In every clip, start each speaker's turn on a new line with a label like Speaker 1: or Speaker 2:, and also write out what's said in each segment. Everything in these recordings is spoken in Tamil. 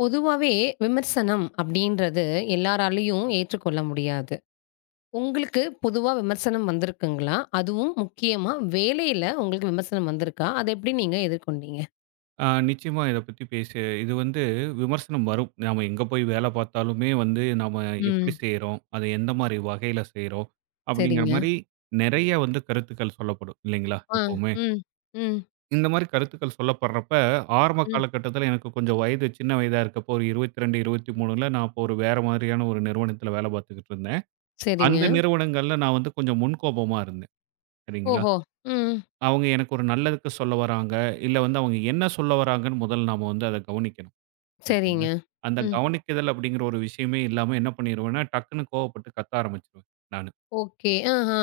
Speaker 1: பொதுவாவே விமர்சனம் அப்படின்றது எல்லாராலயும் ஏற்றுக்கொள்ள முடியாது. உங்களுக்கு பொதுவா விமர்சனம் வந்திருக்குங்களா? அதுவும் முக்கியமா வேலையில உங்களுக்கு விமர்சனம் வந்திருக்கா? அத எப்படி நீங்க எதிர்கொண்டீங்க?
Speaker 2: நிச்சயமா இத பத்தி பேசி இது வந்து விமர்சனம் வரும். நாம எங்க போய் வேலை பார்த்தாலுமே வந்து நாம எப்படி
Speaker 1: ம்.
Speaker 2: செய்றோம்? அத எந்த மாரி வகையில செய்றோம்? அப்படிங்கிற
Speaker 1: சரிங்க.
Speaker 2: மாரி நெறைய வந்து கருத்துக்கள் சொல்லப்படும் இல்லைங்களா?
Speaker 1: ஆ.
Speaker 2: எப்பவுமே.
Speaker 1: ம். ம்.
Speaker 2: இந்த மாரி கருத்துக்கள் சொல்லப்படுறப்ப, ஆரம்ப
Speaker 1: ம்.
Speaker 2: காலகட்டத்தில எனக்கு கொஞ்சம் வயது சின்ன வயதா இருக்கப்போ ஒரு 22, 23ல நான் அப்போ ஒரு வேற மாதிரியான ஒரு நிறுவனத்தில வேலை பார்த்துக்கிட்டு இருந்தேன்.
Speaker 1: சரிங்க.
Speaker 2: அந்த நிறுவனங்கள்ல நான் வந்து கொஞ்சம் முன்கோபமா இருந்தேன். சரிங்களா?
Speaker 1: ஓஹோ! ம்.
Speaker 2: அவங்க எனக்கு ஒரு நல்லதுக்கு சொல்ல வராங்க. இல்ல வந்து அவங்க என்ன சொல்ல வராங்கன்னு முதல்ல நாம வந்து அத கவனிக்கணும்.
Speaker 1: சரிங்க.
Speaker 2: சரிங்க. அந்த
Speaker 1: ம்.
Speaker 2: கவனிக்குதல் அப்படிங்கிற ஒரு விஷயமே இல்லாம என்ன பண்ணிருவேன்னா, டக்குன்னு கோவப்பட்டு கத்த ஆரம்பிச்சுருவேன் நானு.
Speaker 1: ஓகே. ஆஹா.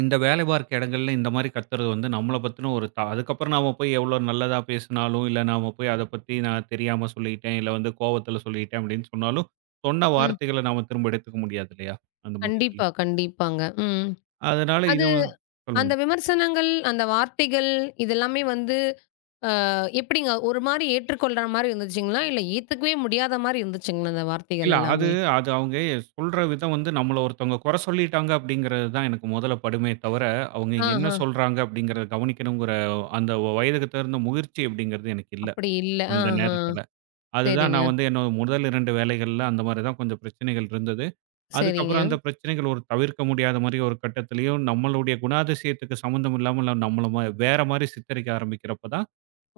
Speaker 2: இந்த வேலை பார்க்க இடங்கள்ல இந்த மாரி கத்துறது வந்து நம்மள பத்தின ஒரு அதுக்கப்புறம் நாம போய் எவ்ளோ நல்லதா பேசினாலும், இல்ல நாம போய் அத பத்தி நான் தெரியாம சொல்லிட்டேன், இல்ல வந்து கோவத்துல சொல்லிட்டேன் அப்படின்னு சொன்னாலும், சொன்ன
Speaker 1: ம்.
Speaker 2: வார்த்தைகள நாம திரும்ப எடுத்துக்க முடியாது இல்லையா? அந்த மாரி இதுல.
Speaker 1: கண்டிப்பா, கண்டிப்பாங்க. ம்.
Speaker 2: அதனால இது
Speaker 1: அது
Speaker 2: சொல்லுங்க.
Speaker 1: அந்த விமர்சனங்கள், அந்த வார்த்தைகள் இதெல்லாமே வந்து எப்படிங்க? ஒரு மாரி ஏற்றுக்கொள்ற மாரி இருந்துச்சுங்களா? இல்ல ஏத்துக்கவே முடியாத மாரி இருந்துச்சுங்களா அந்த வார்த்தைகள்
Speaker 2: இல்ல. அது
Speaker 1: எல்லாமே?
Speaker 2: அது அவங்க சொல்ற விதம் வந்து நம்மள ஒருத்தவங்க குறை சொல்லிட்டாங்க அப்படிங்கிறது தான் எனக்கு முதல்ல படுமே தவிர, அவங்க என்ன
Speaker 1: ஆஹா.
Speaker 2: சொல்றாங்க அப்படிங்கிறத கவனிக்கணுங்கிற அந்த வயதுக்கு தகுந்த முதிர்ச்சி அப்படிங்கிறது எனக்கு இல்ல.
Speaker 1: அப்படி இல்ல.
Speaker 2: அந்த
Speaker 1: ஆஹா.
Speaker 2: நேரத்துல. அதுதான்
Speaker 1: சரிங்க,
Speaker 2: நான் வந்து என்னோட முதல் 2 வேலைகள்ல அந்த மாரி தான் கொஞ்சம் பிரச்சனைகள் இருந்தது.
Speaker 1: சரிங்க.
Speaker 2: அதுக்கப்புறம் அந்த பிரச்சனைகள் ஒரு தவிர்க்க முடியாத மாரி ஒரு கட்டத்திலயும் நம்மளுடைய குணாதிசயத்துக்கு சம்மந்தம் இல்லாம நம்மள வேற மாரி சித்தரிக்க ஆரம்பிக்கிறப்ப தான்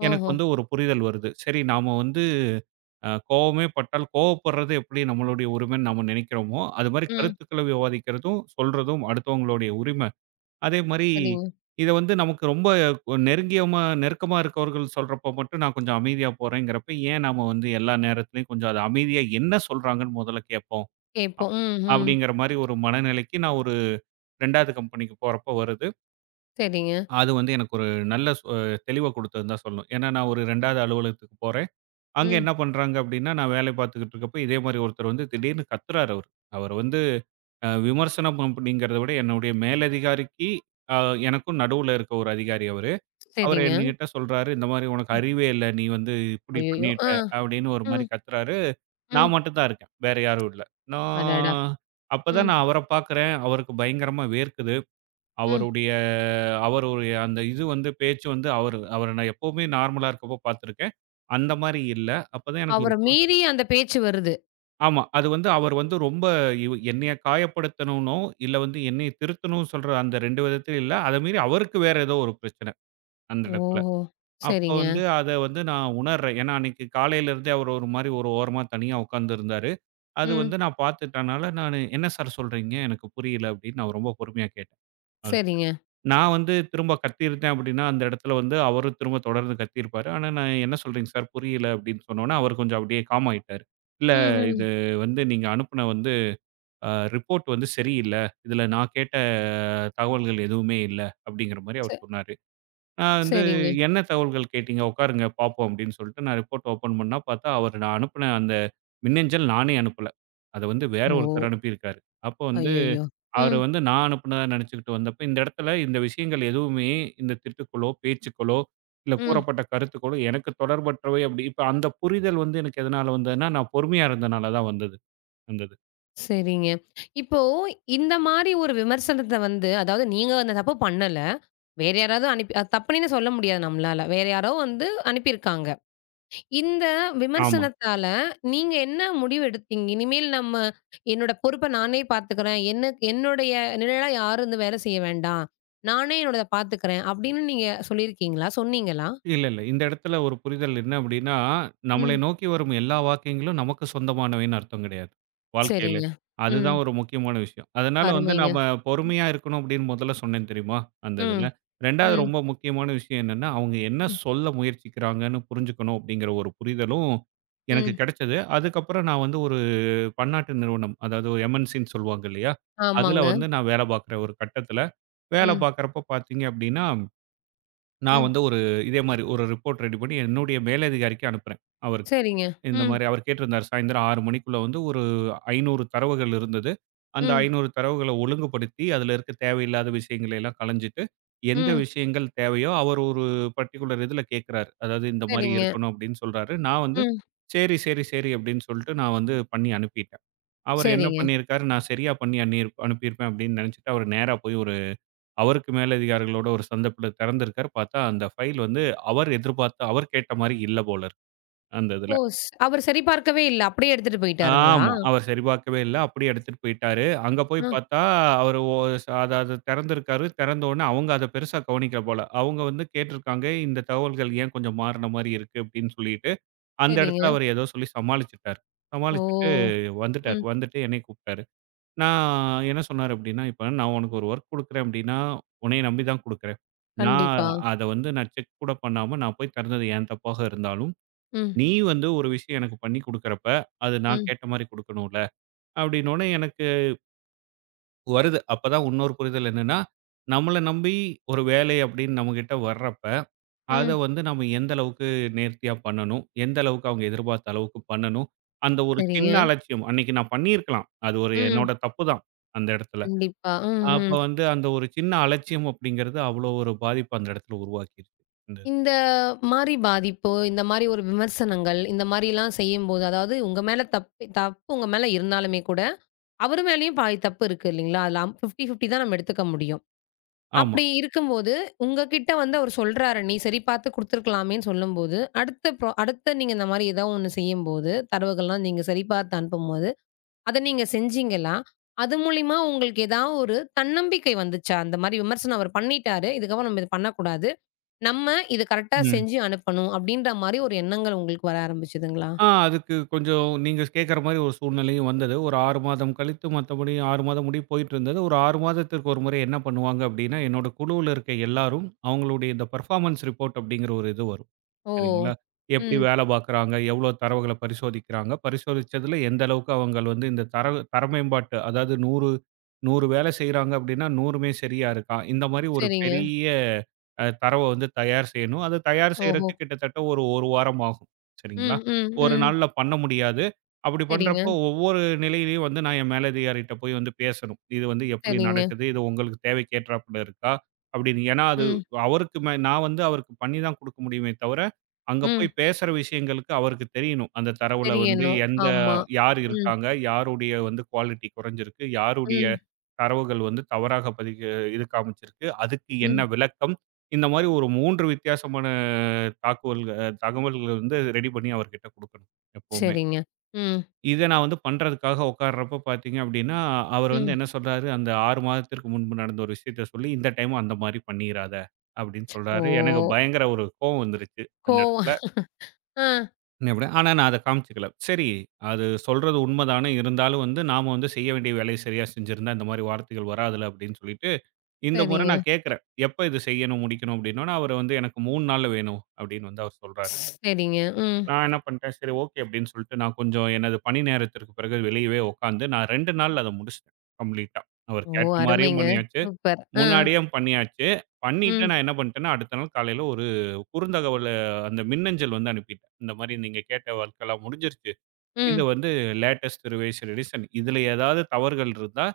Speaker 2: எனக்கு
Speaker 1: ஓஹோ!
Speaker 2: வந்து ஒரு புரிதல் வருது. சரி நாம வந்து கோவமே பட்டால் கோவப்படுறது எப்படி நம்மளுடைய உரிமைன்னு நம்ம நினைக்கிறோமோ, அது மாரி
Speaker 1: ம்.
Speaker 2: கருத்துக்கள விவாதிக்கிறதும், சொல்றதும் அடுத்தவங்களுடைய உரிமை. அதே மாரி
Speaker 1: சரிங்க.
Speaker 2: இத வந்து நமக்கு ரொம்ப நெருக்கமா இருக்கவர்கள் சொல்றப்போ மட்டும் நான் கொஞ்சம் அமைதியா போறேங்கிறப்ப, ஏன் நாம வந்து எல்லா நேரத்துலயும் கொஞ்சம் அது அமைதியா என்ன சொல்றாங்கன்னு முதல்ல கேட்போம். அ
Speaker 1: கேட்போம். ம், ம்.
Speaker 2: அப்படிங்கிற மாரி ஒரு மனநிலைக்கு நான் ஒரு 2வது கம்பெனிக்கு போறப்ப வருது.
Speaker 1: சரிங்க.
Speaker 2: அது வந்து எனக்கு ஒரு நல்ல தெளிவ குடுத்ததுன்னு தான் சொல்லணும். ஏன்னா நான் ஒரு 2வது அலுவலகத்துக்கு போறேன். அங்க
Speaker 1: ம்.
Speaker 2: என்ன பண்றாங்க அப்படின்னா, நான் வேலை பார்த்துக்கிட்டு இருக்கப்ப, இதே மாரி ஒருத்தர் வந்து திடீர்னு கத்துறாரு அவரு. அவரு வந்து விமர்சனம் அப்படிங்கிறத விட என்னுடைய மேலதிகாரிக்கு அ எனக்கும் நடுவுல இருக்க ஒரு அதிகாரி அவரு. அவரு
Speaker 1: சரிங்க.
Speaker 2: என்கிட்ட சொல்றாரு, "இந்த மாரி உனக்கு
Speaker 1: ம்.
Speaker 2: அறிவே இல்ல. நீ வந்து இப்படி
Speaker 1: அய்யய்யோ!
Speaker 2: பண்ணிட்ட"
Speaker 1: ஆ.
Speaker 2: அப்படின்னு ஒரு மாரி
Speaker 1: ம்,
Speaker 2: கத்துறாரு.
Speaker 1: ம்.
Speaker 2: நான் மட்டும் தான் இருக்கேன். வேற யாரும் இல்ல.
Speaker 1: அடடா!
Speaker 2: நான் அப்பதான்
Speaker 1: ம்,
Speaker 2: நான் அவர பார்க்குறேன். அவருக்கு பயங்கரமா வேர்க்குது.
Speaker 1: ம்.
Speaker 2: அவருடைய அவருடைய அந்த இது வந்து பேச்சு வந்து அவரு அவர நான் எப்பவுமே நார்மலா இருக்கப்போ பார்த்துருக்கேன். அந்த மாரி இல்ல. அப்பதான் எனக்கு ஒரு
Speaker 1: அவர மீறி அந்த பேச்சு வருது.
Speaker 2: ஆமா. அது வந்து அவர் வந்து ரொம்ப என்னைய காயப்படுத்தணும்னோ, இல்ல வந்து என்னைய திருத்தணும்னு சொல்ற அந்த 2 விதத்திலும் இல்ல. அத மீறி அவருக்கு வேற ஏதோ ஒரு பிரச்சனை அந்த இடத்துல.
Speaker 1: ஓஹோ!
Speaker 2: அப்ப
Speaker 1: சரிங்க.
Speaker 2: வந்து அத வந்து நான் உணர்றேன். ஏன்னா அன்னைக்கு காலையில இருந்தே அவர் ஒரு மாரி ஒரு ஓரமா தனியா உட்கார்ந்து இருந்தாரு. அது
Speaker 1: ம்.
Speaker 2: வந்து நான் பார்த்துட்டனால நானு, "என்ன சார் சொல்றீங்க? எனக்கு புரியல" அப்படின்னு நான் ரொம்ப பொறுமையா கேட்டேன் அவர்கிட்ட.
Speaker 1: சரிங்க.
Speaker 2: நான் வந்து திரும்ப கத்தியிருந்தேன் அப்படின்னா, அந்த இடத்துல வந்து அவரும் திரும்ப தொடர்ந்து கத்தியிருப்பாரு. ஆனா நான், "என்ன சொல்றீங்க சார்? புரியல" அப்படின்னு சொன்னோனே, அவர் கொஞ்சம் அப்படியே காம் ஆயிட்டாரு. "இல்ல
Speaker 1: ம், ம்.
Speaker 2: இது வந்து நீங்க அனுப்புன வந்து" ரிப்போர்ட் வந்து சரியில்ல. இதில நான் கேட்ட தகவல்கள் எதுவுமே இல்ல அப்படிங்கிற மாரி
Speaker 1: ச
Speaker 2: அவர் சொன்னாரு. நான் வந்து
Speaker 1: சரிங்க.
Speaker 2: என்ன தகவல்கள் கேட்டீங்க? உட்காருங்க பார்ப்போம் அப்படின்னு சொல்லிட்டு நான் ரிப்போர்ட் ஓப்பன் பண்ணா பார்த்தா, அவர் நான் அனுப்புன அந்த மின்னஞ்சல் நானே அனுப்பல. அத வந்து வேற
Speaker 1: ஓ!
Speaker 2: ஒருத்தர் அனுப்பியிருக்காரு. அப்போ வந்து
Speaker 1: அய்யய்யோ!
Speaker 2: அவரு
Speaker 1: ம்,
Speaker 2: வந்து நான் அனுப்புனதா நெனச்சுக்கிட்டு வந்தப்ப, இந்த இடத்துல இந்த விஷயங்கள் எதுவுமே இந்த திட்டுக்களோ, பேச்சுக்களோ, இல்ல
Speaker 1: ம்.
Speaker 2: கூறப்பட்ட கருத்துக்களோ எனக்கு தொடர்பற்றவை அப்படி இப்ப அந்த புரிதல் வந்து எனக்கு எதனால வந்ததுன்னா, நான் பொறுமையா இருந்தனால தான் வந்தது. வந்தது.
Speaker 1: சரிங்க. இப்போ இந்த மாரி ஒரு விமர்சனத்த வந்து அதாவது நீங்க அந்த தப்பு பண்ணல. வேற யாராவது அனுப்பி அது தப்புன்னே சொல்ல முடியாது நம்மளால. வேற யாரோ வந்து அனுப்பியிருக்காங்க. இந்த
Speaker 2: ஆமா.
Speaker 1: விமர்சனத்தால நீங்க என்ன முடிவு எடுத்தீங்க? இனிமேல் நம்ம என்னோட பொறுப்ப நானே பார்த்துக்கிறேன். என்ன என்னுடைய நிழலா யாரும் வந்து வேலை செய்ய வேண்டாம். நானே என்னோடத பார்த்துக்கிறேன். அப்படின்னு நீங்க சொல்லியிருக்கீங்களா? சொன்னீங்களா?
Speaker 2: இல்ல, இல்ல. இந்த இடத்துல ஒரு புரிதல் என்ன அப்படின்னா, நம்மளை
Speaker 1: ம்.
Speaker 2: நோக்கி வரும் எல்லா வாக்கியங்களும் நமக்கு சொந்தமானவைன்னு அர்த்தம் கிடையாது, வாழ்க்கையில.
Speaker 1: சரிங்க. ம்.
Speaker 2: அதுதான் ஒரு முக்கியமான விஷயம். அதனால வந்து
Speaker 1: அருமைங்க.
Speaker 2: நாம
Speaker 1: ம்.
Speaker 2: பொறுமையா இருக்கணும் அப்படின்னு முதல்ல சொன்னேன் தெரியுமா? அந்த இதுல.
Speaker 1: ம்.
Speaker 2: 2வது
Speaker 1: ம்.
Speaker 2: ரொம்ப முக்கியமான விஷயம் என்னன்னா, அவங்க என்ன சொல்ல முயற்சிக்கிறாங்கன்னு புரிஞ்சுக்கணும் அப்படிங்கிற ஒரு புரிதலும் எனக்கு
Speaker 1: ம்.
Speaker 2: கிடைச்சது. அதுக்கப்புறம் நான் வந்து ஒரு பன்னாட்டு நிறுவனம், அதாவது எம்.என்.சின்னு சொல்லுவாங்க இல்லையா? அதுல
Speaker 1: ஆமாங்க.
Speaker 2: வந்து நான் வேலை பார்க்குற ஒரு கட்டத்துல, வேலை
Speaker 1: ம்.
Speaker 2: பார்க்குறப்ப பார்த்தீங்க அப்படின்னா நான்
Speaker 1: ம்.
Speaker 2: வந்து ஒரு இதே மாரி ஒரு ரிப்போர்ட் ரெடி பண்ணி என்னுடைய மேலதிகாரிக்கு அனுப்புறேன். அவருக்கு.
Speaker 1: சரிங்க.
Speaker 2: இந்த
Speaker 1: ம்,
Speaker 2: மாரி அவர் கேட்டிருந்தார். சாயந்தரம் 6 மணிக்குள்ள வந்து ஒரு 500 தரவுகள் இருந்தது. அந்த
Speaker 1: ம்,
Speaker 2: 500 தரவுகள ஒழுங்குபடுத்தி, அதில இருக்க தேவையில்லாத விஷயங்களை எல்லாம் களைஞ்சிட்டு, எந்த
Speaker 1: ம்.
Speaker 2: விஷயங்கள் தேவையோ அவர் ஒரு பர்ட்டிகுலர் இதில கேட்கிறாரு. அதாவது இந்த மாரி
Speaker 1: சரிங்க.
Speaker 2: இருக்கணும் அப்படின்னு சொல்றாரு. நான் வந்து
Speaker 1: ம்.
Speaker 2: சரி, சரி, சரி அப்படின்னு சொல்லிட்டு நான் வந்து பண்ணி அனுப்பிட்டேன். அவர் என்ன
Speaker 1: சரிங்க.
Speaker 2: பண்ணியிருக்காரு, நான் சரியா பண்ணி அனுப்பியிருப்பேன் அப்படின்னு நினைச்சுட்டு அவர் நேரா போய் ஒரு அவருக்கு மேலதிகாரிகளோட ஒரு சந்தர்ப்பல திறந்திருக்காரு. பார்த்தா அந்த ஃபைல் வந்து அவர் எதிர்பார்த்த அவர் கேட்ட மாரி இல்ல போல இருக்கு, அந்த
Speaker 1: ஓ!
Speaker 2: இதுல.
Speaker 1: அவரு சரிபார்க்கவே இல்ல. அப்படியே எடுத்துட்டு போயிட்டாருங்களா?
Speaker 2: ஆமா. அவர் சரிபார்க்கவே இல்ல. அப்படியே எடுத்துட்டு போயிட்டாரு. அங்க போய்
Speaker 1: ஆ,
Speaker 2: பார்த்தா, அவரு ஒ ச அத அத திறந்திருக்காரு. திறந்த உடனே அவங்க அத பெருசா கவனிக்கல போல. அவங்க வந்து கேட்டிருக்காங்க, "இந்த தகவல்கள் ஏன் கொஞ்சம் மாறுன மாரி இருக்கு?" அப்படின்னு சொல்லிட்டு, அந்த இடத்துல
Speaker 1: சரிங்க.
Speaker 2: அவரு ஏதோ சொல்லி சமாளிச்சுட்டாரு.
Speaker 1: ஓ!
Speaker 2: சமாளிச்சுட்டு வந்துட்டாரு.
Speaker 1: ம்.
Speaker 2: வந்துட்டு என்னைய கூப்பிட்டாரு. நான் என்ன சொன்னாரு அப்படின்னா, "இப்ப நான் உனக்கு ஒரு ஒர்க் குடுக்குறேன் அப்படின்னா, உன்னைய நம்பி தான் குடுக்குறேன். நான்
Speaker 1: கண்டிப்பா.
Speaker 2: அத வந்து நான் செக் கூட பண்ணாம நான் போய் திறந்தது என் தப்பாக இருந்தாலும்,
Speaker 1: ம்,
Speaker 2: நீ வந்து ஒரு விஷயம் எனக்கு பண்ணி குடுக்குறப்ப, அது நான்
Speaker 1: ம்,
Speaker 2: கேட்ட மாரி குடுக்கணும்ல." அப்படின்னோனே எனக்கு வருது. அப்பதான் இன்னொரு புரிதல் என்னன்னா, நம்மள நம்பி ஒரு வேலை அப்படின்னு நம்மகிட்ட வர்றப்ப, அத
Speaker 1: ம்.
Speaker 2: வந்து நம்ம எந்த அளவுக்கு நேர்த்தியா பண்ணணும், எந்த அளவுக்கு அவங்க எதிர்பார்த்த அளவுக்கு பண்ணணும். அந்த ஒரு சின்ன
Speaker 1: சரிங்க.
Speaker 2: அலட்சியம், அன்னைக்கு நான் பண்ணியிருக்கலாம். அது ஒரு
Speaker 1: ம்.
Speaker 2: என்னோட தப்பு தான் அந்த இடத்துல.
Speaker 1: கண்டிப்பா. ம்,
Speaker 2: அப்ப
Speaker 1: ம்.
Speaker 2: வந்து அந்த ஒரு சின்ன அலட்சியம் அப்படிங்கிறது அவ்வளோ ஒரு பாதிப்ப அந்த இடத்துல உருவாக்கிருச்சு. இந்த இது.
Speaker 1: இந்த மாரி பாதிப்பு, இந்த மாரி ஒரு விமர்சனங்கள், இந்த மாரிலாம் செய்யும்போது, அதாவது உங்க மேல தப்பு தப்பு உங்க மேல இருந்தாலுமே கூட, அவரு மேலயும் பாதி தப்பு இருக்கு இல்லைங்களா? அதுல 50, 50 தான் நம்ம எடுத்துக்க முடியும்.
Speaker 2: ஆமா.
Speaker 1: அப்படி இருக்கும்போது, உங்ககிட்ட வந்து அவரு சொல்றாரு, "நீ சரி பார்த்து குடுத்துருக்கலாமேன்னு" சொல்லும்போது, அடுத்த நீங்க இந்த மாரி ஏதாவது ஒண்ணு செய்யும்போது, தரவுகள்லாம் நீங்க சரி பார்த்து அனுப்பும்போது, அத நீங்க செஞ்சீங்களா? அது மூலியமா உங்களுக்கு ஏதாவது ஒரு தன்னம்பிக்கை வந்துச்சா? அந்த மாரி விமர்சனம் அவர் பண்ணிட்டாரு, இதுக்கப்புறம் நம்ம இத பண்ணக்கூடாது. நம்ம இது கரெக்ட்டா
Speaker 2: ம்.
Speaker 1: செஞ்சு அனுப்பணும். அப்படின்ற மாரி ஒரு எண்ணங்கள் உங்களுக்கு வர ஆரம்பிச்சதுங்களா?
Speaker 2: அதுக்கு கொஞ்சம் நீங்க கேட்கற மாரி ஒரு சூழ்நிலையும் வந்தது. ஒரு 6 மாதம் கழித்து மத்தபடி 6 மாதம் முடிய போயிட்டுருந்தது. ஒரு 6 மாதத்திற்கு ஒரு முறை என்ன பண்ணுவாங்க அப்படின்னா, என்னோட குழுவுல இருக்க எல்லாரும் அவங்களுடைய இந்த பெர்ஃபார்மன்ஸ் ரிப்போர்ட் அப்படிங்கிற ஒரு இது வரும்.
Speaker 1: ஓ!
Speaker 2: சரிங்களா? எப்படி
Speaker 1: ம்.
Speaker 2: வேலை பார்க்குறாங்க? எவ்வளோ தரவுகள பரிசோதிக்கிறாங்க? பரிசோதிச்சதுல எந்த அளவுக்கு அவங்க வந்து இந்த தரவு தர மேம்பாட்டு அதாவது 100 வேலை செய்றாங்க அப்படின்னா 100மே சரியா இருக்கா? இந்த மாரி ஒரு
Speaker 1: சரிங்க.
Speaker 2: பெரிய தரவ வந்து தயார் செய்யணும். அத தயார்
Speaker 1: ஓஹோ!
Speaker 2: செய்றதுக்கு கிட்டத்தட்ட ஒரு 1 வாரம் ஆகும். சரிங்களா?
Speaker 1: ம், ம்,
Speaker 2: ஒரு
Speaker 1: ம்.
Speaker 2: நாள்ல பண்ண முடியாது. அப்படி
Speaker 1: சரிங்க,
Speaker 2: பண்றப்போ ஒவ்வொரு நிலையிலயும் வந்து நான் என் மேலதிகாரிட்ட போய் வந்து பேசணும். இது வந்து எப்படி
Speaker 1: சரிங்க.
Speaker 2: நடக்குது? இது உங்களுக்கு தேவைக்கேற்றாப்புல இருக்கா? அப்படின்னு. ஏன்னா அது
Speaker 1: ம்,
Speaker 2: அவருக்கு மே நான் வந்து அவருக்கு பண்ணி தான் குடுக்க முடியுமே தவிர அங்க போய்
Speaker 1: ம்.
Speaker 2: பேசுற விஷயங்களுக்கு அவருக்கு தெரியணும். அந்த தரவுல
Speaker 1: சரி
Speaker 2: வந்து
Speaker 1: எண்ணம்.
Speaker 2: எந்த
Speaker 1: ஆமா.
Speaker 2: யார்
Speaker 1: ம்.
Speaker 2: இருக்காங்க? யாருடைய வந்து குவாலிட்டி குறைஞ்சிருக்கு? யாருடைய
Speaker 1: ம்,
Speaker 2: தரவுகள் வந்து தவறாக பதிக்க இது காமிச்சிருக்கு? அதுக்கு
Speaker 1: ம்.
Speaker 2: என்ன விளக்கம்? இந்த மாரி ஒரு 3 வித்தியாசமான தாக்குவல்கள் தகவல்கள் வந்து ரெடி பண்ணி அவர்கிட்ட குடுக்கணும், எப்பவுமே.
Speaker 1: சரிங்க. ம்,
Speaker 2: இத நான் வந்து பண்றதுக்காக உட்கார்றப்போ பார்த்தீங்க அப்படின்னா, அவர் வந்து
Speaker 1: ம்.
Speaker 2: என்ன சொல்றாரு, "அந்த 6 மாதத்திற்கு முன்பு நடந்த ஒரு விஷயத்த சொல்லி, இந்த டைமும் அந்த மாரி பண்ணிறாத" அப்படின்னு சொல்றாரு. எனக்கு
Speaker 1: ஓ!
Speaker 2: பயங்கர ஒரு கோவம் வந்துருச்சு, அந்த
Speaker 1: கோவம்.
Speaker 2: இடத்துல.
Speaker 1: ஆ.
Speaker 2: அப்படியே ஆனா நான் அத காமிச்சுக்கல. சரி, அது சொல்றது உண்மதானே இருந்தாலும் வந்து நாம வந்து செய்ய வேண்டிய வேலைய சரியா செஞ்சிருந்தா, இந்த மாரி வார்த்தைகள் வராதுல்ல அப்படின்னு சொல்லிட்டு, இந்த முறை
Speaker 1: சரிங்க,
Speaker 2: நான் கேட்கிறேன். எப்ப இது செய்யணும், முடிக்கணும் அப்படின்னோன, அவரு வந்து எனக்கு 3 நாள்ல வேணும் அப்படின்னு வந்து அவர் சொல்றாரு.
Speaker 1: சரிங்க. ம்.
Speaker 2: நான் என்ன பண்ணிட்டேன், சரி ஓகே அப்படின்னு சொல்லிட்டு நான் கொஞ்சம் எனது பணி நேரத்திற்கு பிறகு வெளியவே உட்காந்து, நான் 2 நாள்ல அத முடிச்சுட்டேன் கம்ப்ளீட்டா. அவர்
Speaker 1: ஓ!
Speaker 2: கேட்ட மாரியும்
Speaker 1: அருமைங்க.
Speaker 2: பண்ணியாச்சு,
Speaker 1: சூப்பர். ஆ.
Speaker 2: முன்னாடியும் பண்ணியாச்சு.
Speaker 1: ம்,
Speaker 2: பண்ணிட்டு நான் என்ன பண்ணிட்டேன்னா, அடுத்த நாள் காலையில ஒரு குறுந்தகவல அந்த மின்னஞ்சல் வந்து அனுப்பிட்டேன். இந்த மாரி நீங்க கேட்ட ஒர்க் எல்லாம் முடிஞ்சிருச்சு. இது
Speaker 1: ம்,
Speaker 2: வந்து லேட்டஸ்ட் ரிவைஸ்டு எடிஷன். இதுல ஏதாவது தவறுகள் இருந்தா,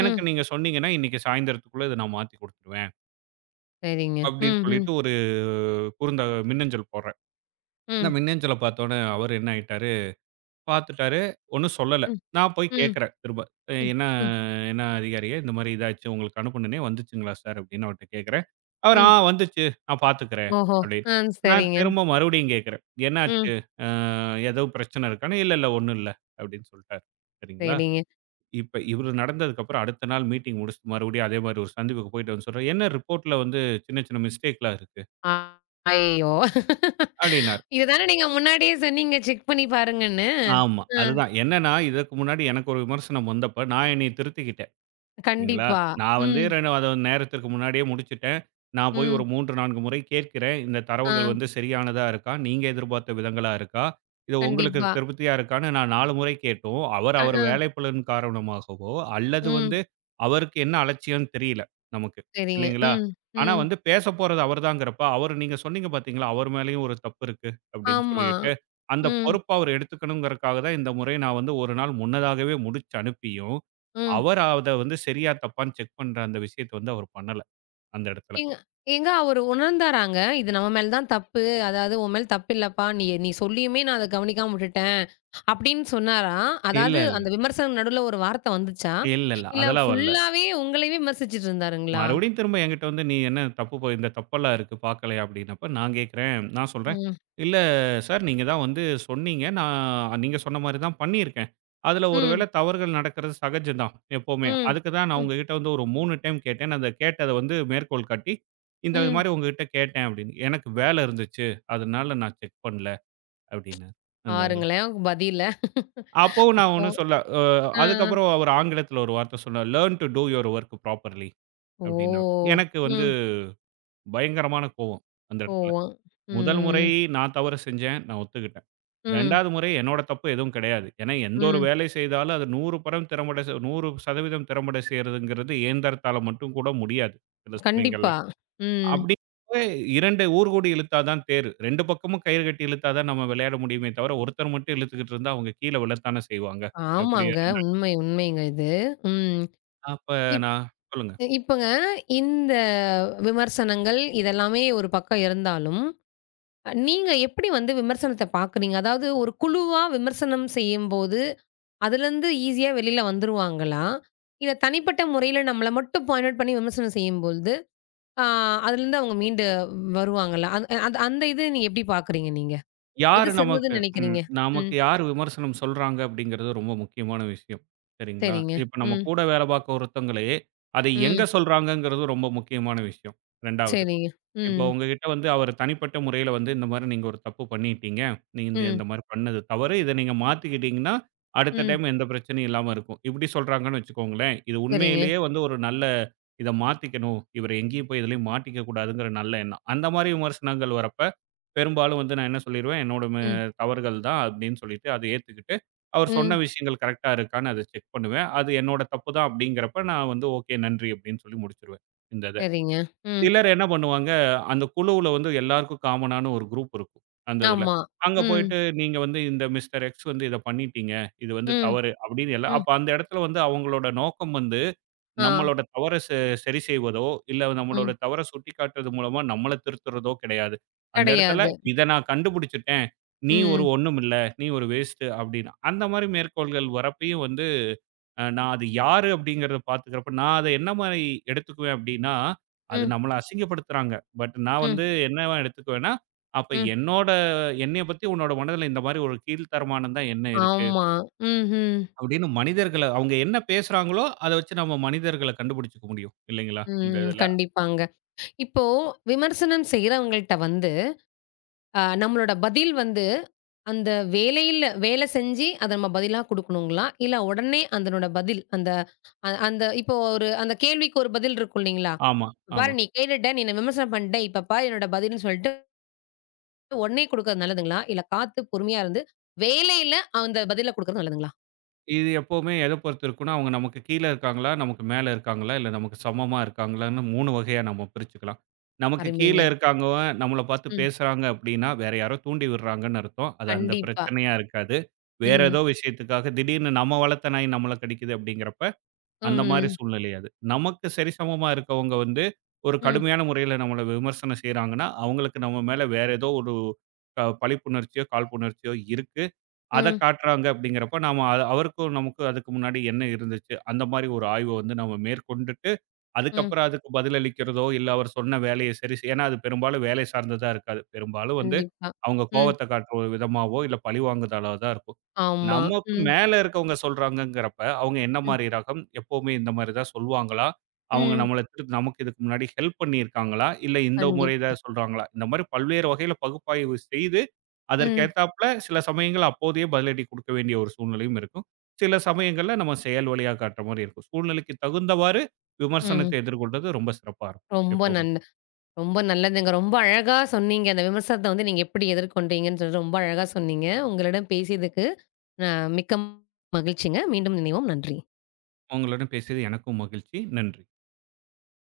Speaker 2: எனக்கு நீங்க சொன்னீங்கன்னா, இன்னைக்கு சாயந்தரத்துக்குள்ள இத நான் மாத்தி குடுத்துருவேன்.
Speaker 1: சரிங்க.
Speaker 2: அப்படின்னு
Speaker 1: ம், ம்,
Speaker 2: சொல்லிட்டு ஒரு குறுந்த மின்னஞ்சல் போடுறேன். இந்த
Speaker 1: ம்,
Speaker 2: மின்னஞ்சல பார்த்தோனே அவரு என்ன ஆயிட்டாரு, பார்த்துட்டாரு. ஒண்ணும் சொல்லல.
Speaker 1: ம்,
Speaker 2: நான் போய்
Speaker 1: ம்,
Speaker 2: கேட்கிறேன் திரும்ப.
Speaker 1: ம்,
Speaker 2: "என்ன
Speaker 1: ம்,
Speaker 2: என்ன அதிகாரியே இந்த மாரி இதாச்சு. உங்களுக்கு அனுப்புனனே வந்துச்சுங்களா சார்?" அப்படின்னு அவர்ட்ட கேட்கிறேன். அவரு, "ஆ
Speaker 1: ம்.
Speaker 2: வந்துச்சு. நான் பார்த்துக்கிறேன்"
Speaker 1: ஓஹோ!
Speaker 2: அப்படின்னு.
Speaker 1: ஆ.
Speaker 2: நான்
Speaker 1: சரிங்க.
Speaker 2: திரும்ப மறுபடியும் கேட்கிறேன்.
Speaker 1: ம்.
Speaker 2: "என்னாச்சு? அ ஏதோ பிரச்சனை இருக்கான்னு?" "இல்ல, இல்ல ஒண்ணும் இல்ல" அப்படின்னு சொல்ட்டாரு. சரிங்களா?
Speaker 1: சரிங்க.
Speaker 2: இப்ப இவரு நடந்ததுக்கப்புறம் அடுத்த நாள் மீட்டிங் முடிச்சுட்டு மறுபடியும் அதே மாரி ஒரு சந்திப்புக்கு போயிட்டு வந்து சொல்றேன். "என்ன ரிப்போர்ட்ல வந்து சின்ன, சின்ன மிஸ்டேக்லாம் இருக்கு"
Speaker 1: ஐயய்யோ!
Speaker 2: அப்டின்னாரு.
Speaker 1: இத தானே நீங்க முன்னாடியே சொன்னீங்க செக் பண்ணி பாருங்கன்னு.
Speaker 2: ஆமா.
Speaker 1: ஆ.
Speaker 2: அதுதான். என்னன்னா, இதற்கு முன்னாடி எனக்கு ஒரு விமர்சனம் வந்தப்ப நான் என்னைய திருத்திக்கிட்டேன். சரிங்களா?
Speaker 1: கண்டிப்பா.
Speaker 2: நான் வந்து
Speaker 1: ம்,
Speaker 2: அத நேரத்திற்கு முன்னாடியே முடிச்சுட்டேன். நான் போய் ஒரு
Speaker 1: ம்.
Speaker 2: 3, 4 முறை கேட்கிறேன். இந்த
Speaker 1: ஆ.
Speaker 2: தரவுகள் வந்து சரியானதா இருக்கா? நீங்க எதிர்பார்த்த விதங்களா இருக்கா? இது உங்களுக்கு
Speaker 1: கண்டிப்பா.
Speaker 2: திருப்தியா இருக்கான்னு நான் 4 முறை கேட்டும், அவர்
Speaker 1: அ,
Speaker 2: அவர்
Speaker 1: ஆ.
Speaker 2: வேலைப்பளுவின் காரணமாகவோ, அல்லது
Speaker 1: ம்.
Speaker 2: வந்து அவருக்கு என்ன அலட்சியம்னு தெரியல நமக்கு,
Speaker 1: சரிங்க.
Speaker 2: இல்லைங்களா?
Speaker 1: ம்,
Speaker 2: ஆனா
Speaker 1: ம்.
Speaker 2: வந்து பேசப் போறது அவர்தாங்கிறப்ப, அவரு நீங்க சொன்னீங்க பார்த்தீங்களா? அவர் மேலயும் ஒரு தப்பு இருக்கு அப்படின்னு
Speaker 1: ஆமா.
Speaker 2: சொல்லிட்டு, அந்த
Speaker 1: ம்.
Speaker 2: பொறுப்ப அவர் எடுத்துக்கணும்ங்கறக்காக தான் இந்த முறை நான் வந்து 1 நாள் முன்னதாகவே முடிச்சு அனுப்பியும்,
Speaker 1: ம்.
Speaker 2: அவர் அத வந்து சரியா, தப்பான்னு செக் பண்ற அந்த விஷயத்த வந்து அவர் பண்ணல, அந்த இடத்துல.
Speaker 1: எங்க எங்க அவரு உணர்ந்தாராங்க. இது நம்ம மேல தான் தப்பு. அதாவது உன் மேல தப்பு இல்லப்பா. நீ நீ சொல்லியுமே நான் அத கவனிக்காம விட்டுட்டேன். அப்படின்னு சொன்னாராம்.
Speaker 2: இல்ல,
Speaker 1: அதாவது
Speaker 2: இல்ல.
Speaker 1: அந்த விமர்சனம் நடுவுல ஒரு வார்த்தை வந்துச்சா?
Speaker 2: இல்ல, இல்ல.
Speaker 1: இல்ல
Speaker 2: அதெல்லாம் வரல.
Speaker 1: ஃபுல்லாவே உங்களையே விமர்சிச்சுட்டு இருந்தாருங்களா?
Speaker 2: மறுபடியும் திரும்ப என்கிட்ட வந்து, "நீ என்ன தப்பு இந்த தப்பெல்லாம் இருக்கு பார்க்கலையா?" அப்படின்னப்ப நான் கேட்கிறேன். நான் சொல்றேன்,
Speaker 1: ம்.
Speaker 2: "இல்ல சார், நீங்க தான் வந்து சொன்னீங்க. நான் நீங்க சொன்ன மாரி தான் பண்ணியிருக்கேன். அதுல ஒரு வேள
Speaker 1: ம்.
Speaker 2: தவறுகள் நடக்கிறது சகஜம் தான், எப்பவுமே.
Speaker 1: ம்.
Speaker 2: அதுக்கு தான் நான்
Speaker 1: ம்.
Speaker 2: உங்ககிட்ட வந்து ஒரு 3 டைம் கேட்டேன். அந்த கேட்டத வந்து மேற்கோள் காட்டி, இந்த
Speaker 1: ம்.
Speaker 2: மாரி உங்ககிட்ட கேட்டேன்" அப்படின்னு. "எனக்கு வேல இருந்துச்சு. அதனால நான் செக் பண்ணல" அப்படின்னாரு. அந்த இதுல.
Speaker 1: பாருங்களேன் பதில.
Speaker 2: அப்பவும் நான்
Speaker 1: அப்போ
Speaker 2: ஒண்ணும் சொல்ல
Speaker 1: ஆ.
Speaker 2: அதுக்கப்புறம் அவரு ஆங்கிலத்துல ஒரு வார்த்தை சொன்னாரு. "Learn to do your work properly" அப்படின்னாரு.
Speaker 1: ஓ!
Speaker 2: எனக்கு வந்து
Speaker 1: ம்.
Speaker 2: பயங்கரமான கோவம் அந்த இடத்துல.
Speaker 1: கோவம்.
Speaker 2: முதல் முறை
Speaker 1: ம்.
Speaker 2: நான் தவறு செஞ்சேன். நான் ஒத்துக்கிட்டேன்.
Speaker 1: ம்.
Speaker 2: 2வது முறை என்னோட தப்பு எதுவும் கிடையாது. ஏன்னா எந்த ஒரு
Speaker 1: ம்.
Speaker 2: வேலை செய்தாலும் அது 100% திறம்பட 100% திறம்பட செய்றதுங்கிறது இயந்திரத்தால மட்டும் கூட முடியாது. சில
Speaker 1: கண்டிப்பா.
Speaker 2: சமயங்கள்ல.
Speaker 1: ம்.
Speaker 2: அப்படி 2 ஊர்கூடி இழுத்தா தான் தேர். 2 பக்கமும் கயிறு கட்டி இழுத்தா தான் நம்ம விளையாட முடியுமே தவிர, ஒருத்தர் மட்டும் இழுத்துக்கிட்டு இருந்தா அவங்க கீழ விழத்தானே செய்வாங்க. எப்படி
Speaker 1: ஆமாங்க. உண்மை, உண்மைங்க இது. ம்.
Speaker 2: அப்ப
Speaker 1: இப்
Speaker 2: நான் சொல்லுங்க.
Speaker 1: இப்பங்க இந்த விமர்சனங்கள் இதெல்லாமே ஒரு பக்கம் இருந்தாலும், நீங்க எப்படி வந்து விமர்சனத்த பார்க்குறீங்க? அதாவது ஒரு குழுவா விமர்சனம் செய்யும்போது, அதுலருந்து ஈஸியா வெளில வந்துருவாங்களா? இல்ல தனிப்பட்ட முறையில நம்மள மட்டும் பாயிண்ட் அவுட் பண்ணி விமர்சனம் செய்யும்பொழுது, ஆ அதுலருந்து அவங்க மீண்டு வருவாங்களா? அந்த இத நீங்க எப்படி பார்க்குறீங்க நீங்க? எது
Speaker 2: யாரு நமக்கு
Speaker 1: சிறந்ததுன்னு நினைக்கிறீங்க? ம்.
Speaker 2: நமக்கு யாரு விமர்சனம் சொல்றாங்க அப்படிங்கிறது ரொம்ப முக்கியமான விஷயம். சரிங்களா?
Speaker 1: சரிங்க.
Speaker 2: இப்ப நம்ம
Speaker 1: ம்.
Speaker 2: கூட வேலை பார்க்க ஒருத்தவங்களே, அதை எங்க
Speaker 1: ம்.
Speaker 2: சொல்றாங்கங்கிறது ரொம்ப முக்கியமான விஷயம். 2வது.
Speaker 1: சரிங்க.
Speaker 2: இப்போ
Speaker 1: ம்.
Speaker 2: உங்ககிட்ட வந்து அவர் தனிப்பட்ட முறையில வந்து, இந்த மாரி நீங்க ஒரு தப்பு பண்ணிட்டீங்க. நீங்க இந்த
Speaker 1: ம்.
Speaker 2: இந்த மாரி பண்ணது தவறு. இத நீங்க மாத்திக்கிட்டீங்கன்னா, அடுத்த
Speaker 1: ம்.
Speaker 2: டைம் எந்த பிரச்சனையும் இல்லாம இருக்கும். இப்படி சொல்றாங்கன்னு வச்சுக்கோங்களேன். இது
Speaker 1: சரிங்க.
Speaker 2: உண்மையிலேயே வந்து ஒரு நல்ல இத மாத்திக்கணும். இவரு எங்கேயும் போய் எதுலயும் மாட்டிக்க கூடாதுங்கிற நல்ல எண்ணம். அந்த மாரி விமர்சனங்கள் வரப்ப, பெரும்பாலும் வந்து நான் என்ன சொல்லிருவேன், என்னோட
Speaker 1: ம்.
Speaker 2: தவறுகள் தான் அப்படின்னு சொல்லிட்டு அத ஏத்துக்கிட்டு, அவர் சொன்ன
Speaker 1: ம்.
Speaker 2: விஷயங்கள் கரெக்ட்டா இருக்கான்னு அத செக் பண்ணுவேன். அது என்னோட தப்பு தான் அப்படிங்கிறப்ப நான் வந்து ஓகே நன்றி அப்படின்னு சொல்லி முடிச்சுருவேன். இந்த இத.
Speaker 1: சரிங்க. ம்.
Speaker 2: சிலர் என்ன பண்ணுவாங்க, அந்த குழுவுல வந்து எல்லாருக்கும் காமனான ஒரு குரூப் இருக்கும். அந்த இதுல.
Speaker 1: ஆமா.
Speaker 2: அங்க
Speaker 1: ம்,
Speaker 2: போயிட்டு நீங்க வந்து இந்த மிஸ்டர் எக்ஸ் வந்து இத பண்ணிட்டீங்க. இது வந்து
Speaker 1: ம்,
Speaker 2: தவறு அப்படின்னு எல்லாம்
Speaker 1: ம்.
Speaker 2: அப்ப அந்த இடத்துல வந்து அவங்களோட நோக்கம் வந்து
Speaker 1: ஆ,
Speaker 2: நம்மளோட தவற சரி செய்வதோ, இல்ல நம்மளோட
Speaker 1: ம்.
Speaker 2: தவற சுட்டிக்காட்டுறது மூலமா நம்மள திருத்துறதோ கிடையாது. அந்த இடத்துல
Speaker 1: கிடையாது.
Speaker 2: இத நான் கண்டுபிடிச்சுட்டேன். நீ ஒரு
Speaker 1: ம்,
Speaker 2: ஒண்ணும் இல்ல. நீ ஒரு வேஸ்ட்டு அப்படின்னு. அந்த மாரி மேற்கோள்கள் வரப்பயும் வந்து நான் அது யாரு அப்படிங்கிறத பார்த்துக்கிறப்ப, நான் அத என்ன மாரி எடுத்துக்குவேன் அப்படின்னா, அது
Speaker 1: ம்,
Speaker 2: நம்மள அசிங்கப்படுத்துறாங்க. பட் நான்
Speaker 1: ம்,
Speaker 2: வந்து என்னவா எடுத்துக்குவேன்னா, அப்ப
Speaker 1: ம்.
Speaker 2: என்னோட என்னைய பத்தி உன்னோட மனதில இந்த மாரி ஒரு கீழ்த்தரமானம் தான் என்ன இருக்கு?
Speaker 1: ஆமா. ம்ஹ்ம்.
Speaker 2: அப்படின்னு மனிதர்கள அவங்க என்ன பேசுறாங்களோ, அத வச்சு நம்ம மனிதர்கள கண்டுபிடிச்சுக்க முடியும். இல்லைங்களா? இந்த
Speaker 1: ம்.
Speaker 2: இதுல.
Speaker 1: கண்டிப்பாங்க. இப்போ விமர்சனம் செய்றவங்கள்ட்ட வந்து, நம்மளோட பதில் வந்து அந்த வேலையில வேலை செஞ்சு அத நம்ம பதிலா குடுக்கணுங்களா? இல்ல உடனே அதனோட பதில் அந்த அ அந்த இப்போ ஒரு அந்த கேள்விக்கு ஒரு பதில் இருக்கும் இல்லைங்களா?
Speaker 2: ஆமா,
Speaker 1: "பாரு
Speaker 2: ஆமா.
Speaker 1: நீ கேட்டுட்ட, நீ என்ன விமர்சனம் பண்ணிட்ட, இப்ப பாரு என்னோட பதில்ன்னு" சொல்லிட்டு உடனே குடுக்கறது நல்லதுங்களா? இல்ல காத்து பொறுமையா இருந்து வேலையில அந்த பதில குடுக்கறது நல்லதுங்களா?
Speaker 2: இது எப்பவுமே எத பொறுத்து இருக்குன்னா, அவங்க நமக்கு கீழ இருக்காங்களா? நமக்கு மேல இருக்காங்களா? இல்ல நமக்கு சமமா இருக்காங்களான்னு 3 வகையா நம்ம பிரிச்சுக்கலாம். நமக்கு கீழ
Speaker 1: அருமைங்க.
Speaker 2: இருக்கவங்க நம்மள பார்த்து
Speaker 1: ம்.
Speaker 2: பேசுறாங்க அப்டின்னா, வேற யாரோ தூண்டி விடுறாங்கன்னு அர்த்தம். அது அந்த
Speaker 1: கண்டிப்பா.
Speaker 2: பிரச்சனையா இருக்காது. வேற ஏதோ
Speaker 1: ம்.
Speaker 2: விஷயத்துக்காக திடீர்னு நம்ம வளர்த்த நாய் நம்மள கடிக்குது அப்டிங்கிறப்ப, அந்த மாரி
Speaker 1: ம்.
Speaker 2: சூழ்நிலை அது. நமக்கு சரிசமமா இருக்கவங்க வந்து, ஒரு
Speaker 1: ம். ம்.
Speaker 2: கடுமையான முறையில நம்மள விமர்சனம் செய்றாங்கன்னா, அவங்களுக்கு நம்ம மேல வேற ஏதோ ஒரு பழிப்புணர்ச்சியோ, காழ்ப்புணர்ச்சியோ இருக்கு. அத
Speaker 1: ம்.
Speaker 2: காட்டுறாங்க அப்படிங்கிறப்ப, நாம அவருக்கும் நமக்கும் அதுக்கு முன்னாடி என்ன இருந்துச்சு? அந்த மாரி ஒரு ஆய்வ வந்து நம்ம மேற்கொண்டுட்டு,
Speaker 1: ம்.
Speaker 2: அதுக்கப்புறம் அதுக்கு பதிலளிக்கிறதோ, இல்ல அவர் சொன்ன வேலைய சரி செய் ஏன்னா அது பெரும்பாலும் வேலை சார்ந்ததா இருக்காது. பெரும்பாலும் வந்து
Speaker 1: கண்டிப்பா.
Speaker 2: அவங்க
Speaker 1: ம்.
Speaker 2: கோவத்த காட்டுற ஒரு விதமாவோ, இல்ல பழிவாங்குதலா தான் இருக்கும்.
Speaker 1: ஆமா.
Speaker 2: நமக்கு
Speaker 1: ம்.
Speaker 2: மேல இருக்கவங்க சொல்றாங்கங்கிறப்ப, அவங்க என்ன
Speaker 1: ம்.
Speaker 2: மாரி ரகம்? எப்பவுமே இந்த மாரி தான் சொல்லுவாங்களா? அவங்க
Speaker 1: ம்.
Speaker 2: நம்மள திரு நமக்கு இதுக்கு முன்னாடி ஹெல்ப் பண்ணியிருக்காங்களா? இல்ல இந்த முறை
Speaker 1: கண்டிப்
Speaker 2: தான் சொல்றாங்களா? இந்த மாரி பல்வேறு வகையில பகுப்பாய்வு செய்து அதற்கு
Speaker 1: ம்.
Speaker 2: ஏத்தாப்புல சில சமயங்கள்ல அப்போதையே பதிலடி குடுக்க வேண்டிய ஒரு சூழ்நிலையும் இருக்கும். சில சமயங்கள்ல நம்ம செயல் வழியா காட்டுற மாரி இருக்கும். சூழ்நிலைக்கு தகுந்தவாறு
Speaker 1: ம்.
Speaker 2: விமர்சனத்தை எதிர்கொள்றது ரொம்ப சிறப்பா இருக்கும்
Speaker 1: ரொம்ப
Speaker 2: எப்பவும்.
Speaker 1: நன் ரொம்ப நல்லதுங்க. ரொம்ப அழகா சொன்னீங்க. அந்த விமர்சனத்த வந்து நீங்க எப்படி எதிர்கொண்டீங்கன்னு சொல்லிட்டு ரொம்ப அழகா சொன்னீங்க. உங்களிடம் பேசியதுக்கு நான் மிக்க மகிழ்ச்சிங்க. மீண்டும் இணைவோம். நன்றி.
Speaker 2: உங்களுடன் பேசியது எனக்கும் மகிழ்ச்சி. நன்றி.